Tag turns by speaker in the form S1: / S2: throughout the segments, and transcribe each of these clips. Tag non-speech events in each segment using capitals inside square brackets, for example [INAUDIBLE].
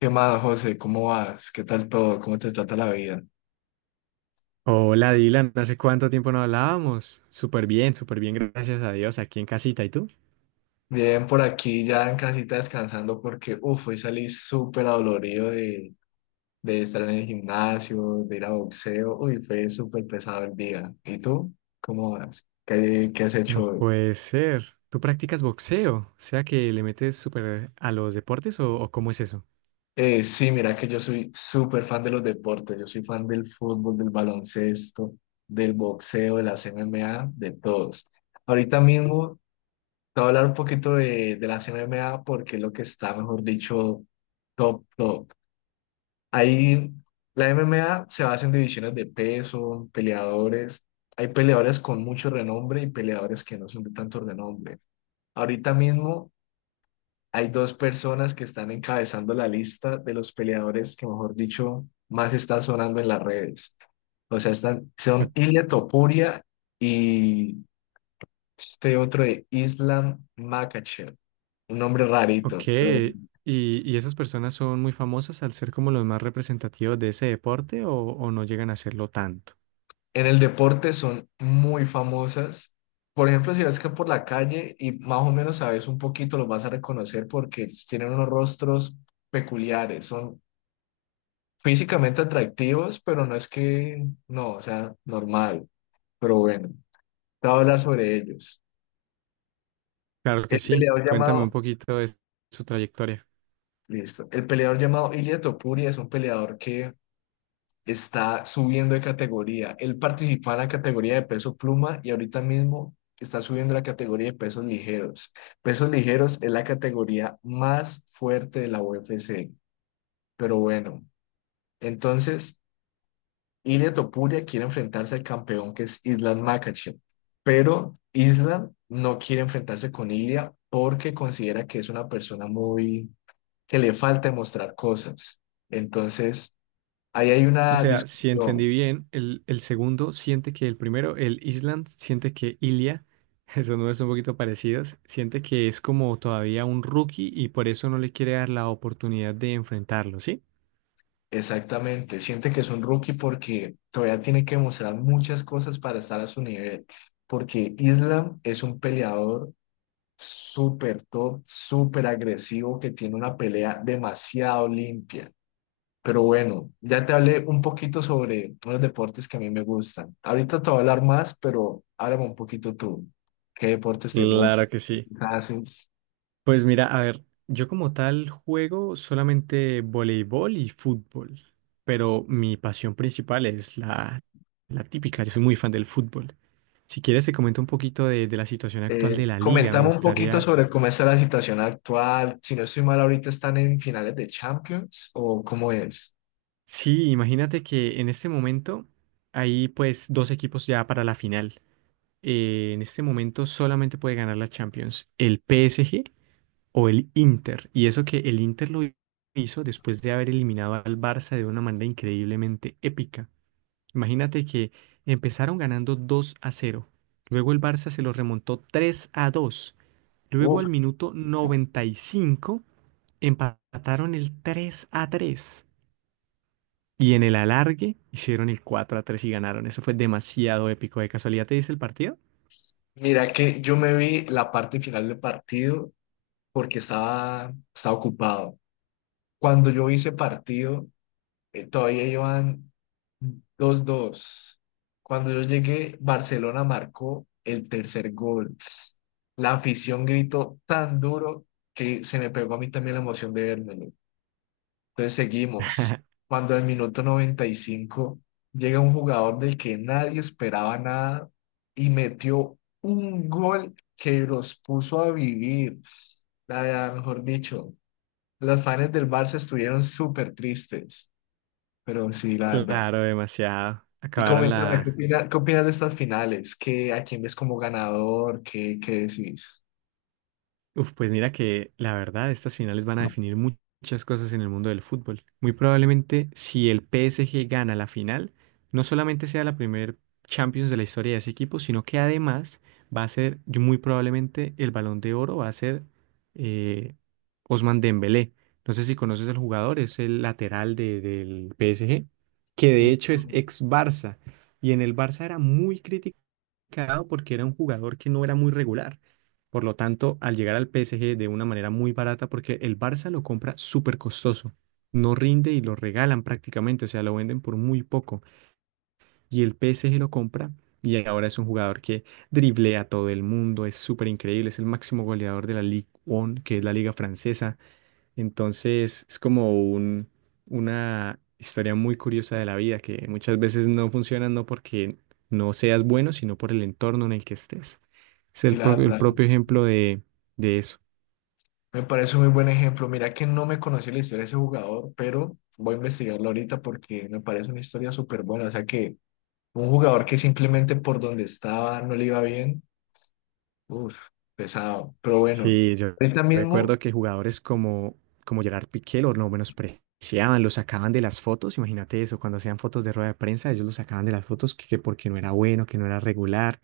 S1: ¿Qué más, José? ¿Cómo vas? ¿Qué tal todo? ¿Cómo te trata la vida?
S2: Hola Dylan, ¿hace cuánto tiempo no hablábamos? Súper bien, gracias a Dios, aquí en casita. ¿Y tú?
S1: Bien, por aquí ya en casita descansando porque, uff, hoy salí súper adolorido de estar en el gimnasio, de ir a boxeo. Uy, fue súper pesado el día. ¿Y tú? ¿Cómo vas? ¿Qué has hecho
S2: No
S1: hoy?
S2: puede ser. ¿Tú practicas boxeo? ¿O sea que le metes súper a los deportes o cómo es eso?
S1: Sí, mira que yo soy súper fan de los deportes. Yo soy fan del fútbol, del baloncesto, del boxeo, de las M M A, de todos. Ahorita mismo te voy a hablar un poquito de las MMA, porque es lo que está, mejor dicho, top, top. Ahí la MMA se basa en divisiones de peso, peleadores. Hay peleadores con mucho renombre y peleadores que no son de tanto renombre. Ahorita mismo hay dos personas que están encabezando la lista de los peleadores que, mejor dicho, más están sonando en las redes. O sea, son
S2: [LAUGHS]
S1: Ilia Topuria y este otro de Islam Makhachev, un nombre
S2: Ok,
S1: rarito, pero
S2: ¿Y esas personas son muy famosas al ser como los más representativos de ese deporte, o no llegan a serlo tanto?
S1: en el deporte son muy famosas. Por ejemplo, si vas que por la calle y más o menos sabes un poquito, los vas a reconocer porque tienen unos rostros peculiares, son físicamente atractivos, pero no es que, no, o sea, normal. Pero bueno, te voy a hablar sobre ellos.
S2: Claro que
S1: El
S2: sí,
S1: peleador
S2: cuéntame un
S1: llamado,
S2: poquito de su trayectoria.
S1: listo, el peleador llamado Ilia Topuria es un peleador que está subiendo de categoría. Él participa en la categoría de peso pluma y ahorita mismo está subiendo la categoría de pesos ligeros. Pesos ligeros es la categoría más fuerte de la UFC. Pero bueno, entonces Ilia Topuria quiere enfrentarse al campeón, que es Islam Makhachev, pero Islam no quiere enfrentarse con Ilia porque considera que es una persona muy que le falta demostrar cosas. Entonces, ahí hay
S2: O
S1: una
S2: sea, si entendí
S1: discusión.
S2: bien, el segundo siente que el primero, el Island, siente que Ilia, [LAUGHS] esos nombres son un poquito parecidos, siente que es como todavía un rookie y por eso no le quiere dar la oportunidad de enfrentarlo, ¿sí?
S1: Exactamente, siente que es un rookie porque todavía tiene que demostrar muchas cosas para estar a su nivel, porque Islam es un peleador súper top, súper agresivo, que tiene una pelea demasiado limpia. Pero bueno, ya te hablé un poquito sobre los deportes que a mí me gustan. Ahorita te voy a hablar más, pero háblame un poquito tú. ¿Qué deportes te
S2: Claro
S1: gustan?
S2: que sí.
S1: ¿Qué haces?
S2: Pues mira, a ver, yo como tal juego solamente voleibol y fútbol, pero mi pasión principal es la típica, yo soy muy fan del fútbol. Si quieres te comento un poquito de la situación actual
S1: Eh,
S2: de la liga, me
S1: coméntame un poquito
S2: gustaría.
S1: sobre cómo está la situación actual. Si no estoy mal, ahorita están en finales de Champions, o cómo es.
S2: Sí, imagínate que en este momento hay pues dos equipos ya para la final. En este momento solamente puede ganar la Champions el PSG o el Inter. Y eso que el Inter lo hizo después de haber eliminado al Barça de una manera increíblemente épica. Imagínate que empezaron ganando 2 a cero. Luego el Barça se lo remontó 3 a dos. Luego
S1: Uf.
S2: al minuto 95 empataron el 3 a 3. Y en el alargue hicieron el 4 a 3 y ganaron. Eso fue demasiado épico. ¿De casualidad te diste el partido?
S1: Mira que yo me vi la parte final del partido porque estaba ocupado. Cuando yo vi ese partido, todavía iban 2-2. Cuando yo llegué, Barcelona marcó el tercer gol. La afición gritó tan duro que se me pegó a mí también la emoción de verlo. Entonces seguimos.
S2: [LAUGHS]
S1: Cuando al minuto 95, llega un jugador del que nadie esperaba nada y metió un gol que los puso a vivir. La verdad, mejor dicho, los fans del Barça estuvieron súper tristes, pero sí, la verdad.
S2: Claro, demasiado.
S1: Y
S2: Acabaron
S1: coméntame,
S2: la,
S1: qué opinas de estas finales? ¿Qué, a quién ves como ganador? ¿Qué decís?
S2: uf, pues mira que la verdad, estas finales van a definir muchas cosas en el mundo del fútbol. Muy probablemente, si el PSG gana la final, no solamente sea la primer Champions de la historia de ese equipo, sino que además va a ser, yo muy probablemente, el Balón de Oro va a ser, eh, Ousmane Dembélé. No sé si conoces al jugador, es el del PSG, que de
S1: Mm.
S2: hecho es ex Barça. Y en el Barça era muy crítico mercado porque era un jugador que no era muy regular. Por lo tanto, al llegar al PSG de una manera muy barata, porque el Barça lo compra súper costoso, no rinde y lo regalan prácticamente, o sea, lo venden por muy poco. Y el PSG lo compra y ahora es un jugador que driblea a todo el mundo, es súper increíble, es el máximo goleador de la Ligue 1, que es la liga francesa, entonces es como un, una historia muy curiosa de la vida que muchas veces no funciona no porque no seas bueno, sino por el entorno en el que estés. Es
S1: Sí, la
S2: el
S1: verdad.
S2: propio ejemplo de eso.
S1: Me parece un muy buen ejemplo. Mira que no me conocí la historia de ese jugador, pero voy a investigarlo ahorita porque me parece una historia súper buena. O sea que un jugador que simplemente por donde estaba no le iba bien, uff, pesado. Pero bueno,
S2: Sí, yo
S1: ahorita mismo.
S2: recuerdo que jugadores como Gerard Piqué lo menospreciaban, lo sacaban de las fotos. Imagínate eso, cuando hacían fotos de rueda de prensa, ellos lo sacaban de las fotos que porque no era bueno, que no era regular.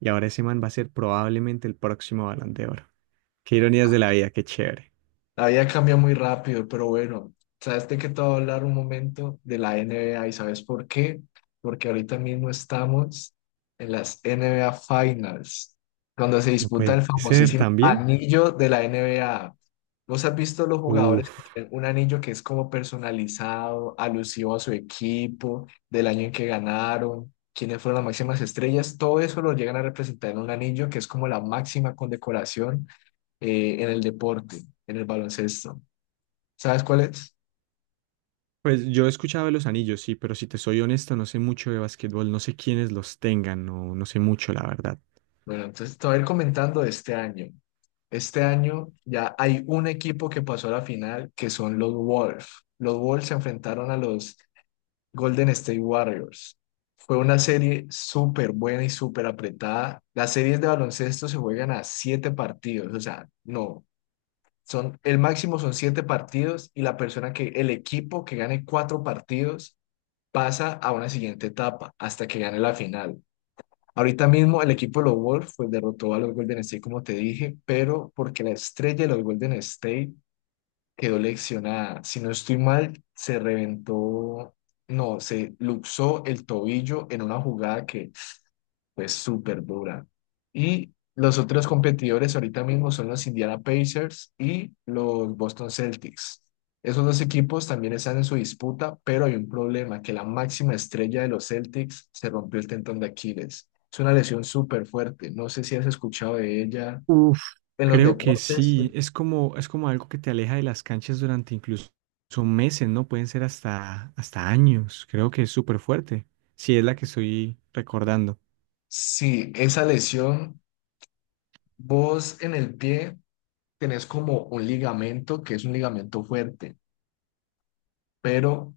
S2: Y ahora ese man va a ser probablemente el próximo Balón de Oro. Qué ironías de la vida, qué chévere.
S1: La vida cambia muy rápido, pero bueno, sabes de qué te voy a hablar un momento, de la NBA. ¿Y sabes por qué? Porque ahorita mismo estamos en las NBA Finals, cuando se
S2: No
S1: disputa el
S2: puede ser
S1: famosísimo
S2: también.
S1: anillo de la NBA. ¿Vos has visto los jugadores que
S2: Uf.
S1: tienen un anillo que es como personalizado, alusivo a su equipo, del año en que ganaron, quiénes fueron las máximas estrellas? Todo eso lo llegan a representar en un anillo, que es como la máxima condecoración en el deporte, en el baloncesto. ¿Sabes cuál es?
S2: Pues yo he escuchado de los anillos, sí, pero si te soy honesto, no sé mucho de básquetbol, no sé quiénes los tengan, no sé mucho, la verdad.
S1: Bueno, entonces te voy a ir comentando de este año. Este año ya hay un equipo que pasó a la final, que son los Wolves. Los Wolves se enfrentaron a los Golden State Warriors. Fue una serie súper buena y súper apretada. Las series de baloncesto se juegan a siete partidos, o sea, no, son, el máximo son siete partidos, y la persona que, el equipo que gane cuatro partidos pasa a una siguiente etapa hasta que gane la final. Ahorita mismo el equipo de los Wolves pues derrotó a los Golden State, como te dije, pero porque la estrella de los Golden State quedó lesionada. Si no estoy mal, se reventó, no, se luxó el tobillo en una jugada que fue súper dura. Y los otros competidores ahorita mismo son los Indiana Pacers y los Boston Celtics. Esos dos equipos también están en su disputa, pero hay un problema, que la máxima estrella de los Celtics se rompió el tendón de Aquiles. Es una lesión súper fuerte. No sé si has escuchado de ella
S2: Uf.
S1: en los
S2: Creo que
S1: deportes.
S2: sí, es como algo que te aleja de las canchas durante incluso meses, ¿no? Pueden ser hasta años. Creo que es súper fuerte, si es la que estoy recordando.
S1: Sí, esa lesión, vos en el pie tenés como un ligamento, que es un ligamento fuerte, pero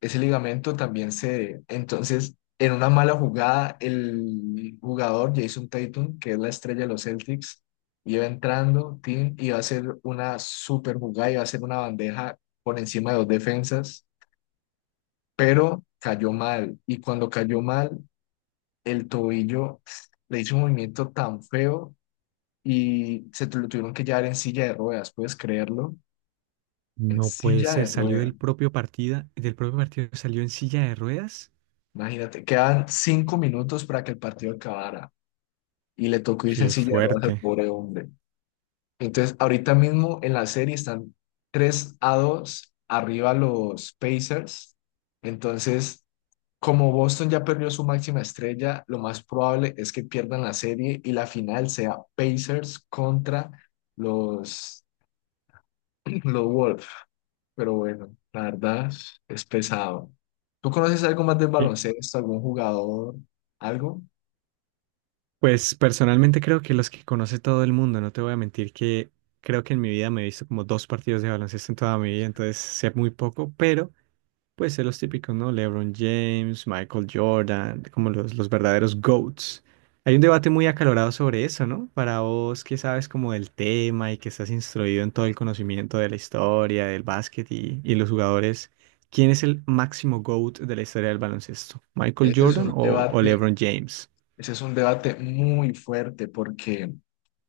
S1: ese ligamento también se... Entonces, en una mala jugada, el jugador Jason Tatum, que es la estrella de los Celtics, iba entrando, Tim, y va a hacer una super jugada, iba a hacer una bandeja por encima de dos defensas, pero cayó mal. Y cuando cayó mal, el tobillo le hizo un movimiento tan feo y lo tuvieron que llevar en silla de ruedas, ¿puedes creerlo? En
S2: No puede
S1: silla
S2: ser,
S1: de
S2: salió
S1: ruedas.
S2: del del propio partido salió en silla de ruedas.
S1: Imagínate, quedan 5 minutos para que el partido acabara, y le tocó irse en
S2: Qué
S1: silla de ruedas al
S2: fuerte.
S1: pobre hombre. Entonces, ahorita mismo en la serie están 3-2 arriba los Pacers. Entonces, como Boston ya perdió su máxima estrella, lo más probable es que pierdan la serie y la final sea Pacers contra los, [CLEARS THROAT] los Wolves. Pero bueno, la verdad es pesado. ¿Tú conoces algo más del
S2: E-
S1: baloncesto, algún jugador, algo?
S2: Pues personalmente creo que los que conoce todo el mundo, no te voy a mentir que creo que en mi vida me he visto como dos partidos de baloncesto en toda mi vida, entonces sé muy poco, pero pues sé los típicos, ¿no? LeBron James, Michael Jordan, como los verdaderos GOATs. Hay un debate muy acalorado sobre eso, ¿no? Para vos que sabes como del tema y que estás instruido en todo el conocimiento de la historia, del básquet y los jugadores, ¿quién es el máximo GOAT de la historia del baloncesto? ¿Michael
S1: Ese es
S2: Jordan
S1: un
S2: o
S1: debate,
S2: LeBron James?
S1: Ese es un debate muy fuerte, porque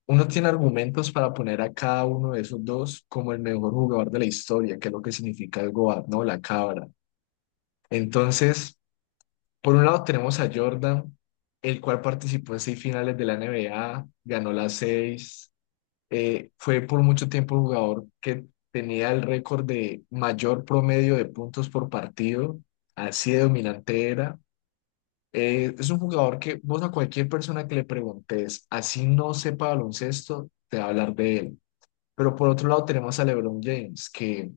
S1: uno tiene argumentos para poner a cada uno de esos dos como el mejor jugador de la historia, que es lo que significa el GOAT, ¿no? La cabra. Entonces, por un lado tenemos a Jordan, el cual participó en seis finales de la NBA, ganó las seis, fue por mucho tiempo el jugador que tenía el récord de mayor promedio de puntos por partido, así de dominante era. Es un jugador que vos a cualquier persona que le preguntes, así no sepa baloncesto, te va a hablar de él. Pero por otro lado tenemos a LeBron James, que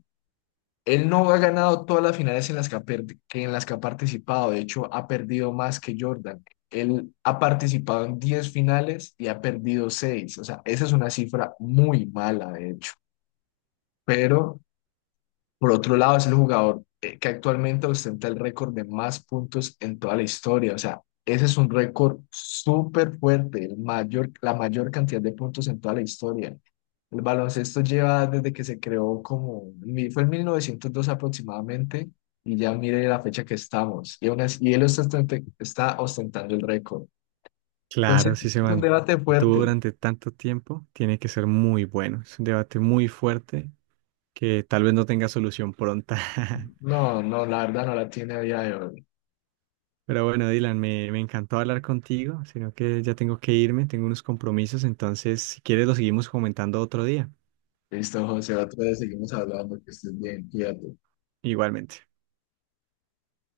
S1: él no ha ganado todas las finales en las que ha, que en las que ha participado. De hecho, ha perdido más que Jordan. Él ha participado en 10 finales y ha perdido seis. O sea, esa es una cifra muy mala, de hecho. Pero por otro lado, es el jugador que actualmente ostenta el récord de más puntos en toda la historia. O sea, ese es un récord súper fuerte, el mayor, la mayor cantidad de puntos en toda la historia. El baloncesto lleva desde que se creó como, fue en 1902 aproximadamente, y ya mire la fecha que estamos. Y, y él está, está ostentando el récord. Entonces,
S2: Claro, si se
S1: es un debate
S2: mantuvo
S1: fuerte.
S2: durante tanto tiempo, tiene que ser muy bueno. Es un debate muy fuerte que tal vez no tenga solución pronta. [LAUGHS]
S1: No, no, la verdad no la tiene a día de hoy.
S2: Pero bueno, Dylan, me encantó hablar contigo, sino que ya tengo que irme, tengo unos compromisos, entonces si quieres lo seguimos comentando otro día.
S1: Listo, José, otra vez seguimos hablando, que estés bien, cuídate.
S2: Igualmente.